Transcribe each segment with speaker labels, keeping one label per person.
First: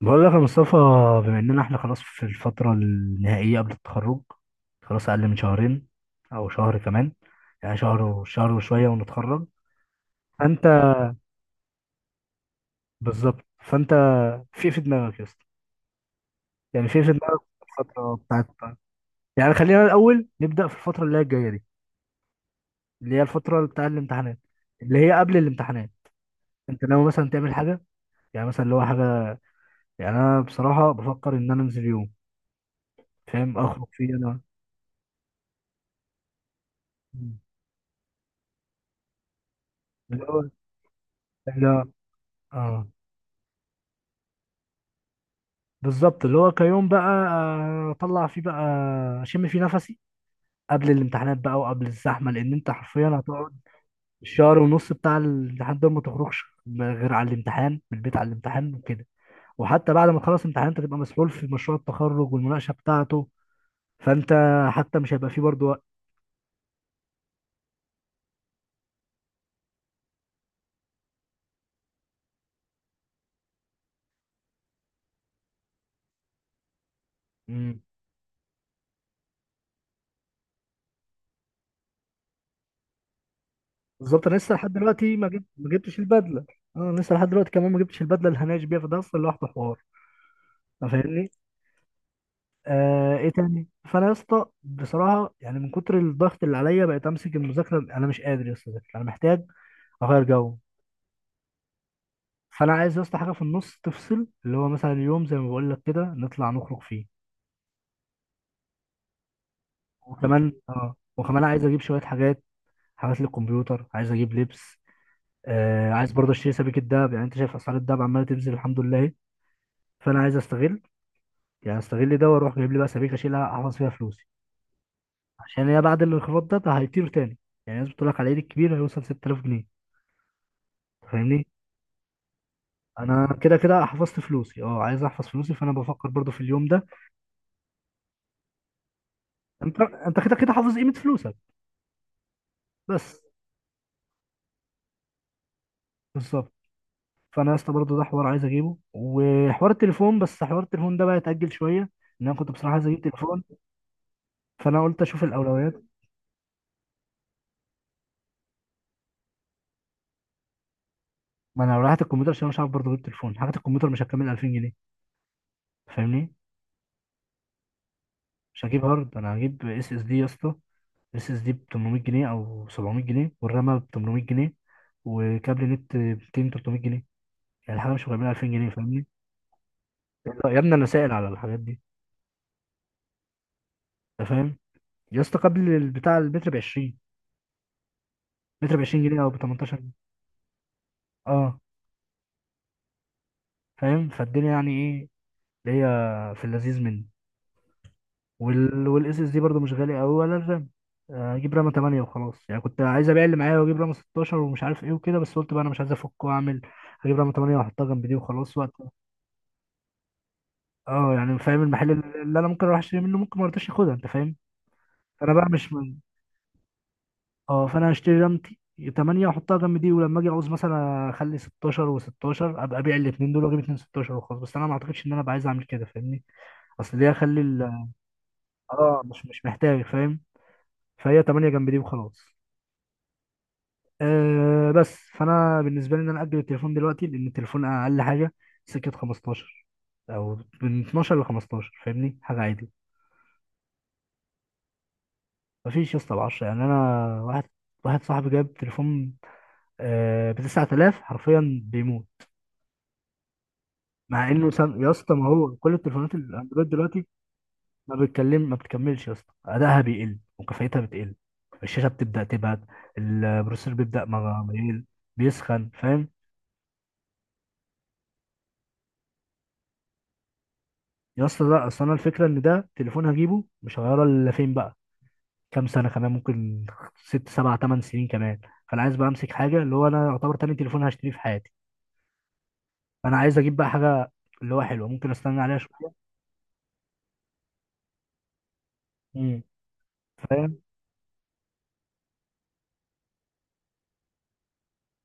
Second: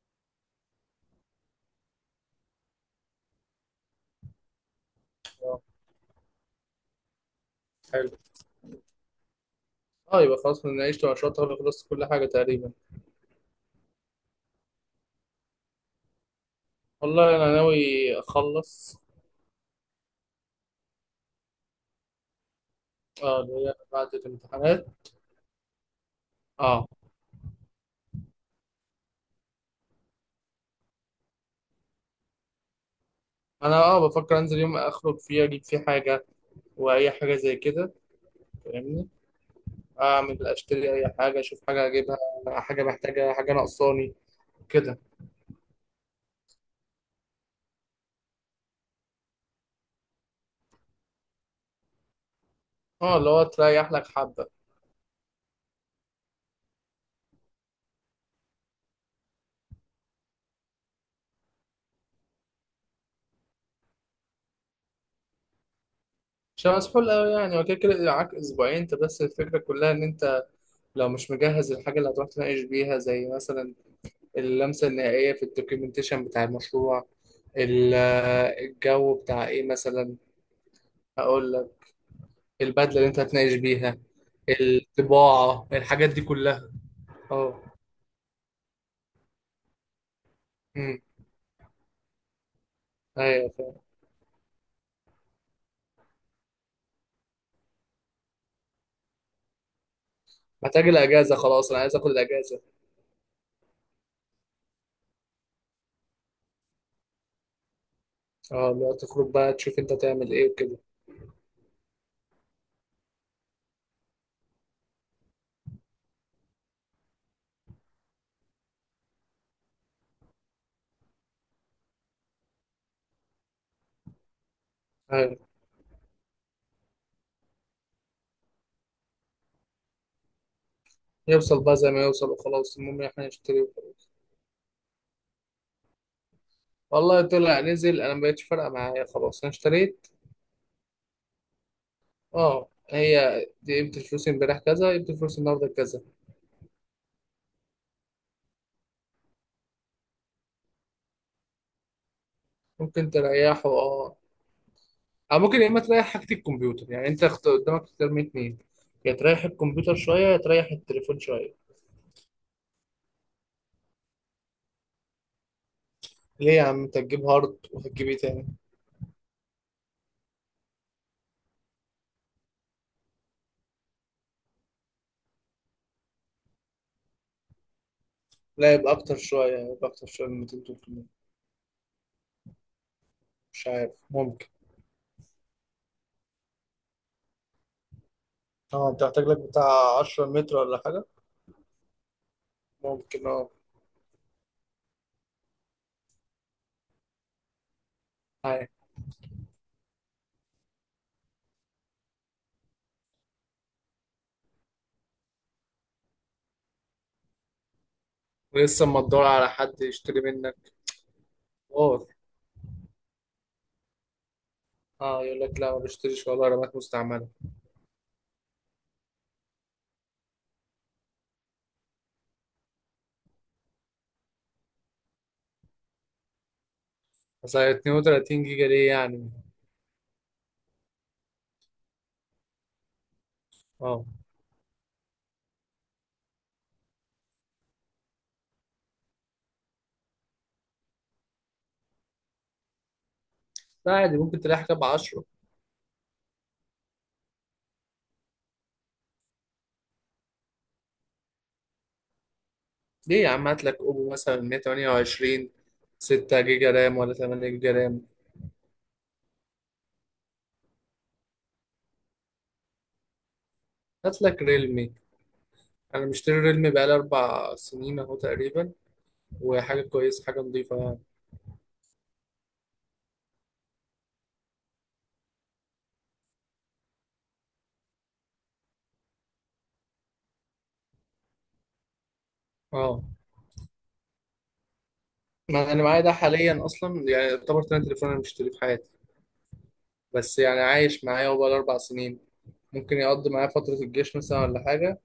Speaker 1: بقول لك يا مصطفى، بما اننا احنا خلاص في الفترة النهائية قبل التخرج. خلاص اقل من
Speaker 2: اه.
Speaker 1: شهرين او شهر كمان. يعني شهر
Speaker 2: حلو.
Speaker 1: وشهر وشوية ونتخرج.
Speaker 2: اه، يبقى خلاص
Speaker 1: فانت
Speaker 2: من عيشت وعشرتها خلصت كل حاجة تقريبا.
Speaker 1: بالظبط فانت في إيه في دماغك يا اسطى؟ يعني في إيه في
Speaker 2: والله
Speaker 1: دماغك
Speaker 2: أنا ناوي
Speaker 1: في الفترة بتاعت؟
Speaker 2: أخلص.
Speaker 1: يعني خلينا الاول نبدأ في الفترة اللي هي الجاية دي، اللي هي
Speaker 2: اه،
Speaker 1: الفترة
Speaker 2: اللي هي
Speaker 1: بتاع
Speaker 2: بعد
Speaker 1: الامتحانات،
Speaker 2: الامتحانات.
Speaker 1: اللي هي قبل الامتحانات. انت
Speaker 2: اه،
Speaker 1: ناوي مثلا تعمل حاجة؟ يعني مثلا اللي هو حاجة. يعني انا بصراحة بفكر ان انا انزل يوم فاهم،
Speaker 2: أنا
Speaker 1: اخرج فيه
Speaker 2: اه بفكر
Speaker 1: انا.
Speaker 2: أنزل يوم أخرج فيه أجيب فيه حاجة وأي حاجة زي كده، فاهمني،
Speaker 1: اللي هو
Speaker 2: أعمل أشتري أي حاجة أشوف حاجة
Speaker 1: لا،
Speaker 2: أجيبها. حاجة
Speaker 1: اه،
Speaker 2: محتاجة، حاجة ناقصاني كده.
Speaker 1: بالظبط، اللي هو كيوم بقى اطلع فيه بقى، اشم فيه نفسي قبل الامتحانات بقى وقبل الزحمه، لان انت حرفيا
Speaker 2: اه اللي هو
Speaker 1: هتقعد
Speaker 2: تريح لك حبة.
Speaker 1: الشهر ونص بتاع الامتحان ده ما تخرجش غير على الامتحان، من البيت على الامتحان وكده. وحتى بعد ما تخلص الامتحان انت تبقى مسحول في مشروع التخرج والمناقشه بتاعته. فانت حتى مش هيبقى فيه برضه وقت.
Speaker 2: عشان مسحول أوي يعني، وكده كده كده معاك أسبوعين أنت، بس الفكرة كلها إن أنت لو مش مجهز الحاجة اللي هتروح تناقش بيها، زي مثلا اللمسة النهائية في الدوكيومنتيشن بتاع المشروع.
Speaker 1: مم.
Speaker 2: ال- الجو بتاع ايه مثلا، هقول لك، البدلة اللي انت هتناقش بيها،
Speaker 1: بالظبط، انا لسه لحد دلوقتي
Speaker 2: الطباعة،
Speaker 1: ما جبتش
Speaker 2: الحاجات دي
Speaker 1: البدله.
Speaker 2: كلها.
Speaker 1: انا لسه لحد دلوقتي
Speaker 2: اه.
Speaker 1: كمان ما جبتش البدله اللي هناقش بيها، فده اصلا لوحده حوار. أنت
Speaker 2: امم.
Speaker 1: فاهمني؟ آه، ايه
Speaker 2: ايوه
Speaker 1: تاني؟
Speaker 2: فاهم.
Speaker 1: فانا يا اسطى بصراحه يعني من كتر الضغط اللي عليا بقيت امسك المذاكره، انا مش قادر يا اسطى أذاكر. انا محتاج اغير جو.
Speaker 2: محتاج الاجازة خلاص، انا عايز اخد الاجازة.
Speaker 1: فانا عايز يا اسطى حاجه في النص تفصل، اللي هو مثلا يوم زي ما بقول لك كده نطلع نخرج فيه.
Speaker 2: اه اللي هو تخرج بقى تشوف انت تعمل ايه
Speaker 1: وكمان
Speaker 2: وكده.
Speaker 1: اه، وكمان عايز اجيب شويه حاجات، حاجات للكمبيوتر، عايز اجيب لبس. آه، عايز برضه اشتري سبيكه دهب. يعني انت شايف اسعار الدهب عماله تنزل، الحمد لله. فانا عايز استغل، يعني استغل ده واروح جايب لي بقى سبيكه اشيلها احفظ فيها فلوسي.
Speaker 2: ايوه.
Speaker 1: عشان هي بعد الانخفاض ده، هيطير تاني. يعني الناس بتقول لك على العيد الكبير هيوصل 6000 جنيه. فاهمني؟
Speaker 2: يوصل بقى زي ما يوصل وخلاص، المهم احنا
Speaker 1: انا كده
Speaker 2: نشتري
Speaker 1: كده
Speaker 2: وخلاص.
Speaker 1: حفظت فلوسي، اه عايز احفظ فلوسي، فانا بفكر برضو في اليوم ده.
Speaker 2: والله طلع نزل انا ما بقتش فارقة معايا، خلاص انا
Speaker 1: انت
Speaker 2: اشتريت.
Speaker 1: انت كده كده حافظ قيمه فلوسك،
Speaker 2: اه،
Speaker 1: بس.
Speaker 2: هي دي قيمة الفلوس امبارح كذا، قيمة الفلوس النهارده كذا.
Speaker 1: بالظبط. فانا لسه برضو ده حوار عايز اجيبه، وحوار التليفون، بس حوار التليفون ده بقى يتاجل شويه. ان انا كنت بصراحه عايز اجيب
Speaker 2: ممكن
Speaker 1: تليفون،
Speaker 2: تريحه اه.
Speaker 1: فانا قلت اشوف
Speaker 2: أو ممكن يا إما
Speaker 1: الاولويات.
Speaker 2: تريح حاجة الكمبيوتر، يعني أنت قدامك اختيار من اتنين، يا تريح الكمبيوتر شوية يا تريح التليفون شويه.
Speaker 1: ما انا لو رحت الكمبيوتر، عشان أنا مش عارف برضو اجيب تليفون، حاجه الكمبيوتر مش هتكمل 2000 جنيه. فاهمني؟
Speaker 2: ليه يا عم أنت تجيب هارد وهتجيب إيه تاني؟
Speaker 1: مش هجيب هارد، انا هجيب اس اس دي يا اسطى. اس اس دي ب 800 جنيه او 700 جنيه، والرامه ب 800 جنيه، وكابل نت ب 200 300 جنيه. يعني الحاجه مش مكمله 2000 جنيه،
Speaker 2: لا يبقى
Speaker 1: فاهمني؟
Speaker 2: أكتر شوية، يبقى أكتر شوية من
Speaker 1: لا يا
Speaker 2: 200
Speaker 1: ابني، انا
Speaker 2: 300.
Speaker 1: سائل على الحاجات دي.
Speaker 2: مش عارف،
Speaker 1: انت
Speaker 2: ممكن.
Speaker 1: فاهم؟ يا اسطى قبل البتاع المتر ب 20، متر ب
Speaker 2: أه أنت
Speaker 1: 20 جنيه
Speaker 2: محتاج
Speaker 1: او ب
Speaker 2: لك
Speaker 1: 18 جنيه.
Speaker 2: بتاع 10 متر ولا حاجة؟
Speaker 1: اه
Speaker 2: ممكن أه.
Speaker 1: فاهم، فالدنيا يعني ايه، اللي هي في اللذيذ منه.
Speaker 2: عارف.
Speaker 1: والاس اس دي برضه مش غالي قوي، ولا الرام. اجيب رامه 8 وخلاص. يعني كنت عايز ابيع اللي معايا واجيب رامه 16 ومش عارف ايه وكده، بس قلت بقى انا مش عايز افك واعمل. هجيب رامه 8 واحطها جنب دي وخلاص وقت.
Speaker 2: ولسه أما تدور على حد يشتري منك.
Speaker 1: اه يعني فاهم، المحل
Speaker 2: أوه.
Speaker 1: اللي انا ممكن اروح اشتري منه ممكن ما رضاش ياخدها، انت فاهم.
Speaker 2: أه
Speaker 1: فانا
Speaker 2: يقول
Speaker 1: بقى
Speaker 2: لك
Speaker 1: مش،
Speaker 2: لا ما بشتريش والله رامات مستعملة.
Speaker 1: اه، فانا هشتري رمتي 8 واحطها جنب دي، ولما اجي اعوز مثلا اخلي 16 و16، ابقى ابيع الاثنين دول واجيب اثنين 16 وخلاص. بس انا ما اعتقدش ان انا ابقى عايز اعمل كده، فاهمني؟ اصل ليه اخلي
Speaker 2: بس هي 32 جيجا ليه
Speaker 1: مش
Speaker 2: يعني؟
Speaker 1: مش محتاج، فاهم؟ فهي 8 جنب دي وخلاص.
Speaker 2: أه.
Speaker 1: آه بس فانا بالنسبه لي ان انا اجل التليفون دلوقتي، لان التليفون اقل حاجه سكه 15، او من 12 ل 15، فاهمني، حاجه عادي.
Speaker 2: لا عادي، ممكن تريح كام 10.
Speaker 1: مفيش يا اسطى ب 10. يعني انا واحد، صاحبي جاب تليفون آه ب 9000، حرفيا بيموت
Speaker 2: ليه يا عم، هات لك اوبو
Speaker 1: مع
Speaker 2: مثلا
Speaker 1: انه يا اسطى، ما
Speaker 2: 128،
Speaker 1: هو كل التليفونات
Speaker 2: 6
Speaker 1: الاندرويد
Speaker 2: جيجا رام
Speaker 1: دلوقتي
Speaker 2: ولا 8 جيجا رام.
Speaker 1: ما بتكملش يا اسطى، ادائها بيقل وكفايتها بتقل، الشاشه بتبدا تبعد، البروسيسور بيبدا
Speaker 2: هات لك
Speaker 1: يقل،
Speaker 2: ريلمي،
Speaker 1: بيسخن،
Speaker 2: انا
Speaker 1: فاهم؟
Speaker 2: مشتري ريلمي بقالي اربع سنين اهو تقريبا، وحاجه كويسه، حاجه نظيفه يعني.
Speaker 1: يا اسطى لا، اصل انا الفكره ان ده تليفون هجيبه مش هغيره الا فين بقى، كام سنه كمان، ممكن ست سبع تمن سنين كمان. فانا عايز بقى امسك حاجه، اللي هو انا يعتبر تاني تليفون هشتريه في حياتي،
Speaker 2: اه
Speaker 1: فانا عايز اجيب بقى حاجه اللي هو حلوه، ممكن استنى عليها
Speaker 2: ما انا
Speaker 1: شويه.
Speaker 2: معايا ده حاليا، اصلا يعني يعتبر تاني تليفون انا مشتريه في حياتي،
Speaker 1: امم
Speaker 2: بس يعني
Speaker 1: فاهم؟
Speaker 2: عايش معايا، هو بقاله اربع سنين. ممكن يقضي معايا فتره الجيش مثلا ولا حاجه،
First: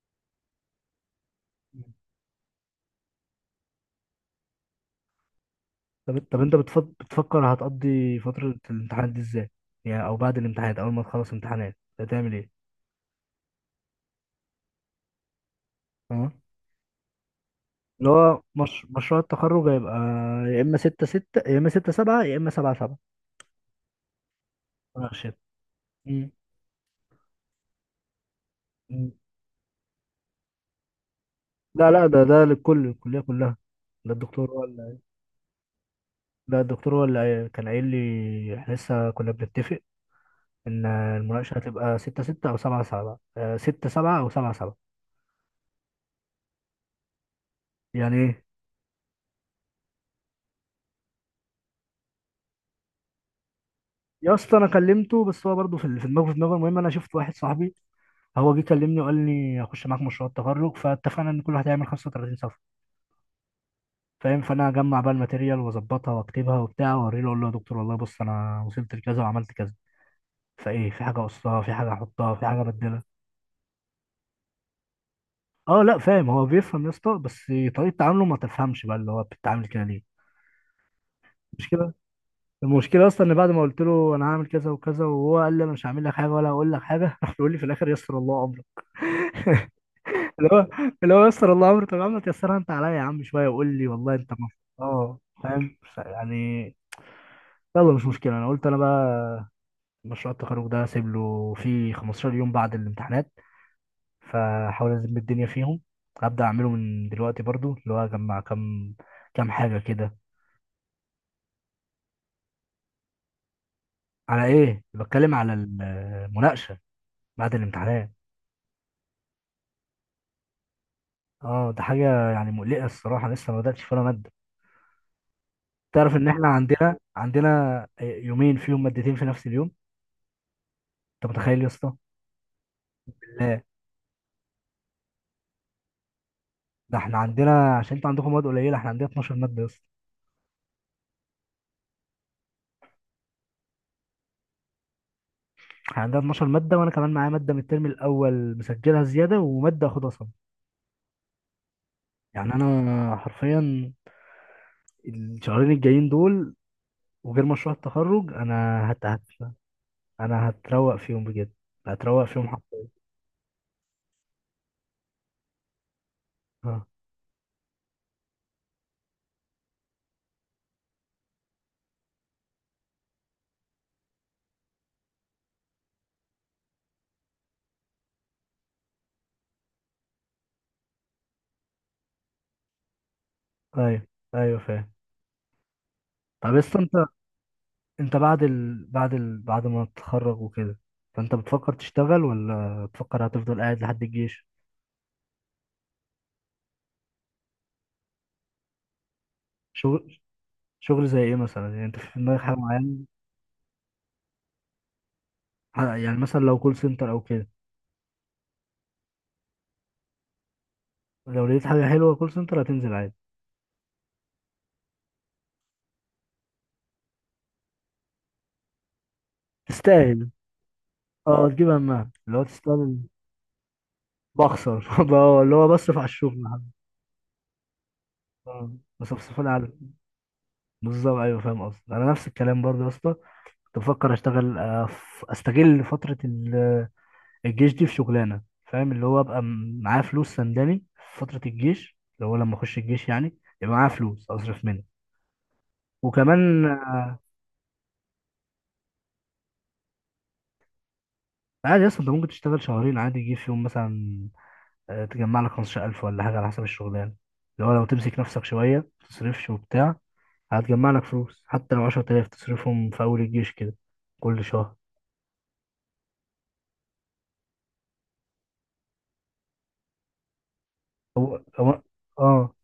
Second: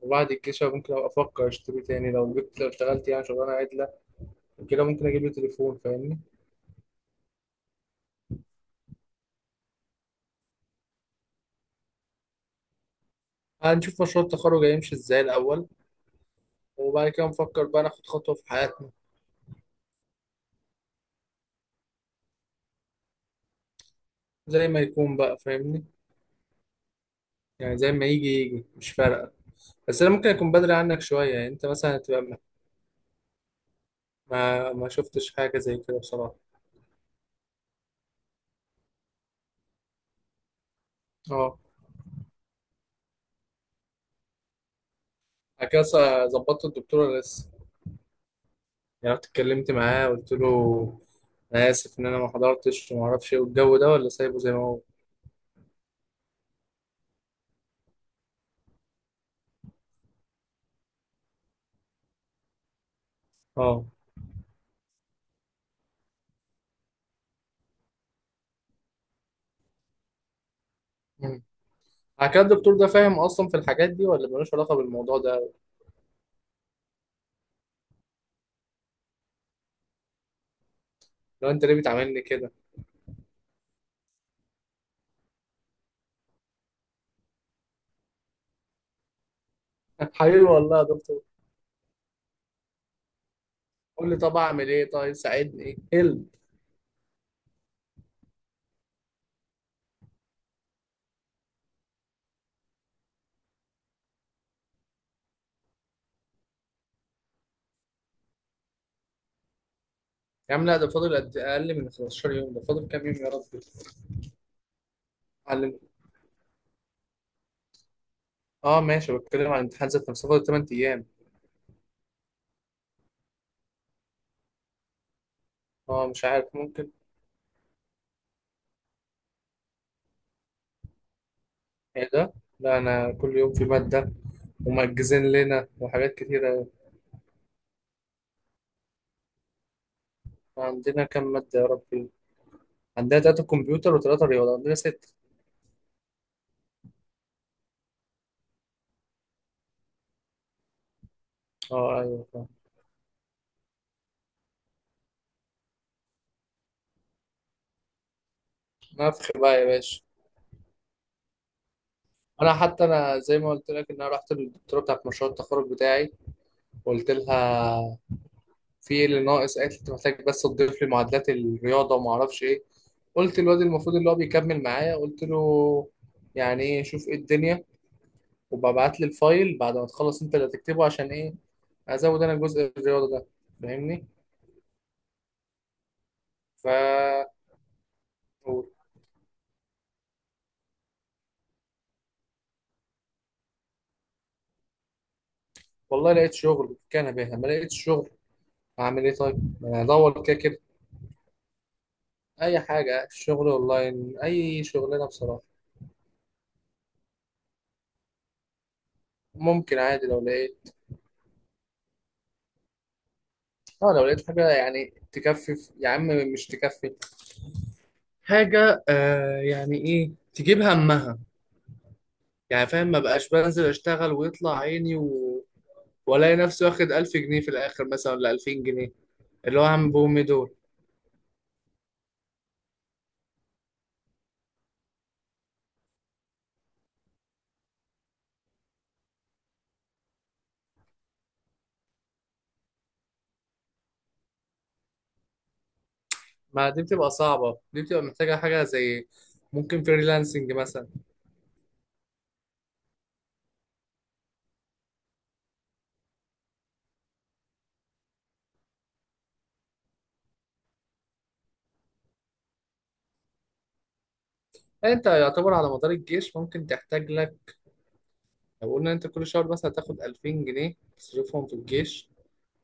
Speaker 2: وبعد الجيش أنا ممكن ابقى افكر اشتري تاني، لو جبت، لو اشتغلت يعني شغلانه عدله وكده، ممكن اجيب لي تليفون،
Speaker 1: طب
Speaker 2: فاهمني.
Speaker 1: طب انت بتفكر هتقضي فترة الامتحانات دي ازاي؟ يعني او بعد الامتحانات، اول ما تخلص امتحانات هتعمل ايه؟
Speaker 2: هنشوف مشروع التخرج هيمشي ازاي الاول،
Speaker 1: اه،
Speaker 2: وبعد كده نفكر بقى ناخد
Speaker 1: اللي
Speaker 2: خطوة
Speaker 1: هو
Speaker 2: في
Speaker 1: مش...
Speaker 2: حياتنا.
Speaker 1: مشروع التخرج هيبقى يا اما ستة ستة، يا اما ستة سبعة، يا اما سبعة سبعة
Speaker 2: زي ما يكون
Speaker 1: مناقشة.
Speaker 2: بقى، فاهمني.
Speaker 1: مم.
Speaker 2: يعني زي ما يجي يجي، مش
Speaker 1: مم.
Speaker 2: فارقة. بس أنا ممكن أكون بدري عنك شوية، يعني أنت
Speaker 1: لا
Speaker 2: مثلا
Speaker 1: لا، ده
Speaker 2: هتبقى
Speaker 1: ده
Speaker 2: ما.
Speaker 1: للكل، الكلية كلها. ده الدكتور هو
Speaker 2: ما
Speaker 1: اللي،
Speaker 2: شفتش حاجة زي كده بصراحة.
Speaker 1: ده الدكتور هو اللي كان قايل لي، احنا لسه كنا بنتفق ان المناقشة
Speaker 2: أه.
Speaker 1: هتبقى ستة ستة او سبعة سبعة، ستة سبعة او سبعة سبعة.
Speaker 2: بعد كده ظبطت الدكتورة لسه.
Speaker 1: يعني ايه؟
Speaker 2: يعني رحت اتكلمت معاه، قلت له أنا آسف إن أنا ما حضرتش وما أعرفش إيه، والجو ده ولا
Speaker 1: يا
Speaker 2: سايبه زي
Speaker 1: اسطى
Speaker 2: ما
Speaker 1: انا
Speaker 2: هو.
Speaker 1: كلمته، بس هو برضه في في دماغه، في دماغه. المهم انا شفت واحد صاحبي، هو جه كلمني وقال لي اخش معاك مشروع التخرج، فاتفقنا ان كل واحد هيعمل 35 صفحه،
Speaker 2: أه.
Speaker 1: فاهم؟ فانا اجمع بقى الماتيريال واظبطها واكتبها وبتاع، واوريه له اقول له يا دكتور والله بص انا وصلت لكذا وعملت كذا، فايه؟ في حاجه
Speaker 2: مم.
Speaker 1: اقصها، في حاجه
Speaker 2: بعد
Speaker 1: احطها،
Speaker 2: كده
Speaker 1: في حاجه
Speaker 2: الدكتور ده
Speaker 1: ابدلها.
Speaker 2: فاهم أصلا في الحاجات دي ولا ملوش علاقة بالموضوع ده؟
Speaker 1: اه لا فاهم، هو بيفهم يا اسطى، بس طريقه تعامله ما تفهمش بقى، اللي هو بتتعامل كده ليه؟
Speaker 2: لو أنت ليه
Speaker 1: المشكله
Speaker 2: بتعاملني كده.
Speaker 1: المشكله اصلا ان بعد ما قلت له انا هعمل كذا وكذا، وهو قال لي انا مش هعمل لك حاجه ولا هقول لك حاجه، راح بيقول لي في الاخر يسر الله امرك.
Speaker 2: حبيبي
Speaker 1: اللي هو
Speaker 2: والله يا
Speaker 1: اللي
Speaker 2: دكتور.
Speaker 1: هو يسر الله امره؟ طب يا عم تيسرها انت عليا يا عم شويه، وقول لي
Speaker 2: قول
Speaker 1: والله
Speaker 2: لي
Speaker 1: انت
Speaker 2: طب أعمل إيه، طيب
Speaker 1: اه فاهم،
Speaker 2: ساعدني إيه.
Speaker 1: يعني يلا مش مشكله. انا قلت انا بقى مشروع التخرج ده اسيب له فيه 15 يوم بعد الامتحانات، فحاول ازم الدنيا فيهم. هبدا اعمله من دلوقتي برضو، اللي هو اجمع كام حاجه كده.
Speaker 2: يا عم لا، ده فاضل قد اقل من 15 يوم، ده فاضل كام يوم يا رب.
Speaker 1: على ايه بتكلم، على
Speaker 2: علم.
Speaker 1: المناقشه بعد الامتحانات؟
Speaker 2: اه ماشي، بتكلم عن الامتحان ذات نفسه فاضل 8 ايام.
Speaker 1: اه ده حاجه يعني مقلقه الصراحه، لسه ما بداتش ولا ماده.
Speaker 2: اه
Speaker 1: تعرف
Speaker 2: مش
Speaker 1: ان احنا
Speaker 2: عارف، ممكن.
Speaker 1: عندنا يومين فيهم مادتين في نفس اليوم؟ انت متخيل يا اسطى؟
Speaker 2: ايه ده، لا انا كل يوم
Speaker 1: لا
Speaker 2: في ماده، ومأجزين لنا وحاجات كتيره.
Speaker 1: ده احنا عندنا، عشان انتوا عندكم مواد قليله، احنا عندنا 12 ماده يا اسطى.
Speaker 2: عندنا كام ماده يا ربي؟ عندنا تلاته كمبيوتر وتلاته رياضه، عندنا سته.
Speaker 1: احنا عندنا 12 ماده، وانا كمان معايا ماده من الترم الاول مسجلها زياده، وماده اخدها صم.
Speaker 2: اه ايوه فاهم.
Speaker 1: يعني انا حرفيا الشهرين الجايين دول، وغير مشروع التخرج، انا
Speaker 2: نفخ بقى يا باشا.
Speaker 1: انا هتروق فيهم بجد، هتروق فيهم
Speaker 2: انا حتى
Speaker 1: حرفيا.
Speaker 2: انا زي ما قلت لك ان انا رحت للدكتوره بتاعت مشروع التخرج بتاعي
Speaker 1: اه،
Speaker 2: وقلت لها في ايه اللي ناقص، قالت لي انت محتاج بس تضيف لي معادلات الرياضه وما اعرفش ايه. قلت للواد المفروض اللي هو بيكمل معايا، قلت له يعني ايه، شوف ايه الدنيا، وببعت لي الفايل بعد ما تخلص انت اللي هتكتبه، عشان ايه، ازود انا جزء الرياضه ده، فاهمني.
Speaker 1: ايوه ايوه فاهم. طب لسه انت،
Speaker 2: ف
Speaker 1: انت بعد بعد ما تتخرج وكده، فانت بتفكر تشتغل ولا بتفكر هتفضل قاعد لحد الجيش؟
Speaker 2: والله لقيت شغل كان بيها، ما لقيتش شغل هعمل ايه طيب، ما أنا
Speaker 1: شغل،
Speaker 2: هدور كده كده.
Speaker 1: شغل زي ايه مثلا؟ يعني انت في دماغك حاجه
Speaker 2: اي
Speaker 1: معينه؟
Speaker 2: حاجه، شغل اونلاين، اي شغلانه بصراحه.
Speaker 1: يعني مثلا لو كول سنتر او كده،
Speaker 2: ممكن عادي لو لقيت.
Speaker 1: لو لقيت حاجه حلوه كول سنتر هتنزل عادي؟
Speaker 2: اه لو لقيت حاجه يعني تكفي يا عم، مش تكفي، حاجة آه يعني إيه
Speaker 1: تستاهل،
Speaker 2: تجيب همها.
Speaker 1: اه تجيب همها، اللي هو
Speaker 2: يعني فاهم،
Speaker 1: تستاهل.
Speaker 2: ما بقاش بنزل أشتغل ويطلع
Speaker 1: بخسر،
Speaker 2: عيني و...
Speaker 1: اللي هو بصرف على
Speaker 2: وألاقي
Speaker 1: الشغل
Speaker 2: نفسي واخد ألف جنيه في الآخر مثلا ولا ألفين
Speaker 1: اه،
Speaker 2: جنيه،
Speaker 1: بصفصف لي
Speaker 2: اللي هو
Speaker 1: على،
Speaker 2: عم بومي دول.
Speaker 1: بالظبط ايوه فاهم قصدي. انا نفس الكلام برضه يا اسطى، كنت بفكر اشتغل، استغل فتره الجيش دي في شغلانه، فاهم؟ اللي هو ابقى معايا فلوس سنداني في فتره الجيش، اللي هو لما اخش الجيش يعني يبقى معايا فلوس اصرف منها. وكمان،
Speaker 2: ما دي بتبقى صعبة، دي بتبقى محتاجة حاجة زي ممكن فريلانسنج مثلا.
Speaker 1: عادي اصلا انت ممكن تشتغل شهرين عادي، يجي في يوم مثلا، تجمع لك 15000 ولا حاجة على حسب الشغلانة، اللي هو لو تمسك نفسك شوية متصرفش وبتاع هتجمع لك فلوس، حتى لو 10000 تصرفهم في أول الجيش كده، كل شهر.
Speaker 2: يعني أنت يعتبر على مدار الجيش ممكن تحتاج لك، لو قلنا أنت كل شهر مثلا تاخد ألفين جنيه
Speaker 1: هو
Speaker 2: تصرفهم في
Speaker 1: هو،
Speaker 2: الجيش،
Speaker 1: اه.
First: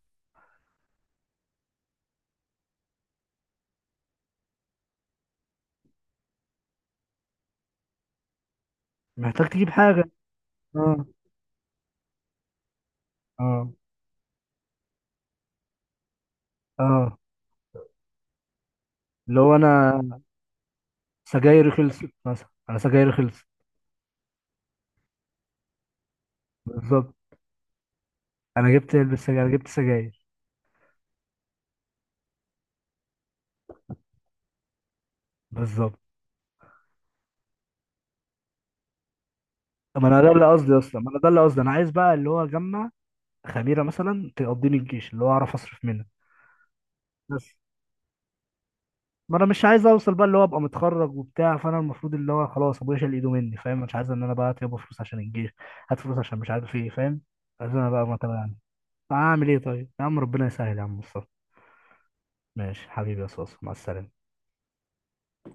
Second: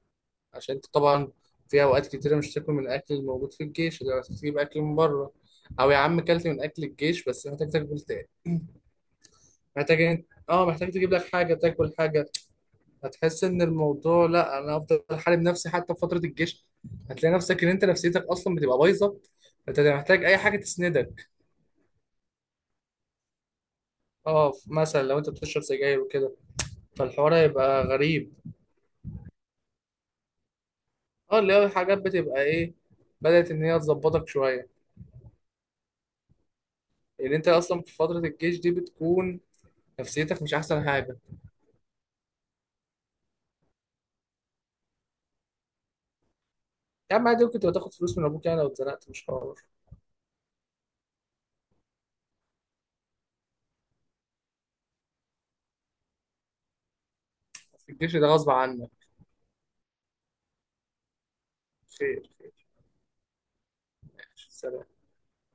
Speaker 2: عشان أنت طبعا في أوقات كتيرة مش تاكل من الأكل الموجود في الجيش، اللي تجيب أكل من بره، أو يا عم كلت من أكل الجيش بس محتاج تاكل،
Speaker 1: محتاج تجيب حاجة،
Speaker 2: محتاج، اه محتاج
Speaker 1: اه
Speaker 2: تجيب لك حاجه تاكل حاجه. هتحس ان
Speaker 1: اه.
Speaker 2: الموضوع، لا انا افضل حارب نفسي حتى في فتره الجيش.
Speaker 1: اه
Speaker 2: هتلاقي نفسك ان انت نفسيتك اصلا بتبقى بايظه،
Speaker 1: اللي هو
Speaker 2: انت
Speaker 1: أنا،
Speaker 2: محتاج اي حاجه تسندك.
Speaker 1: سجايري خلصت مثلا، أنا سجايري خلصت.
Speaker 2: اه مثلا لو انت بتشرب سجاير وكده،
Speaker 1: بالظبط،
Speaker 2: فالحوار هيبقى غريب.
Speaker 1: أنا جبت علبة سجاير، أنا جبت سجاير.
Speaker 2: اه اللي هو حاجات بتبقى ايه، بدات ان هي تظبطك شويه،
Speaker 1: بالظبط،
Speaker 2: لان انت اصلا في فتره الجيش دي بتكون
Speaker 1: ما أنا ده
Speaker 2: نفسيتك
Speaker 1: اللي
Speaker 2: مش
Speaker 1: قصدي
Speaker 2: احسن
Speaker 1: أصلا. ما
Speaker 2: حاجه.
Speaker 1: أنا ده اللي قصدي، أنا عايز بقى اللي هو أجمع خميرة مثلا تقضيني الجيش، اللي هو أعرف أصرف منها،
Speaker 2: يا عم
Speaker 1: بس.
Speaker 2: عادي، ممكن تبقى تاخد فلوس من ابوك يعني لو اتزنقت مش
Speaker 1: ما انا
Speaker 2: حوار.
Speaker 1: مش عايز اوصل بقى اللي هو ابقى متخرج وبتاع، فانا المفروض اللي هو خلاص ابويا شال ايده مني، فاهم؟ مش عايز ان انا بقى يابا فلوس عشان الجيش، هات فلوس عشان مش عارف ايه، فاهم؟ عايز انا
Speaker 2: في
Speaker 1: بقى ما
Speaker 2: الجيش ده
Speaker 1: تبقى
Speaker 2: غصب
Speaker 1: يعني،
Speaker 2: عنك.
Speaker 1: اعمل ايه طيب يا عم؟ ربنا يسهل يا عم مصطفى.
Speaker 2: خير خير.
Speaker 1: ماشي حبيبي يا صوص، مع السلامه.
Speaker 2: سلام.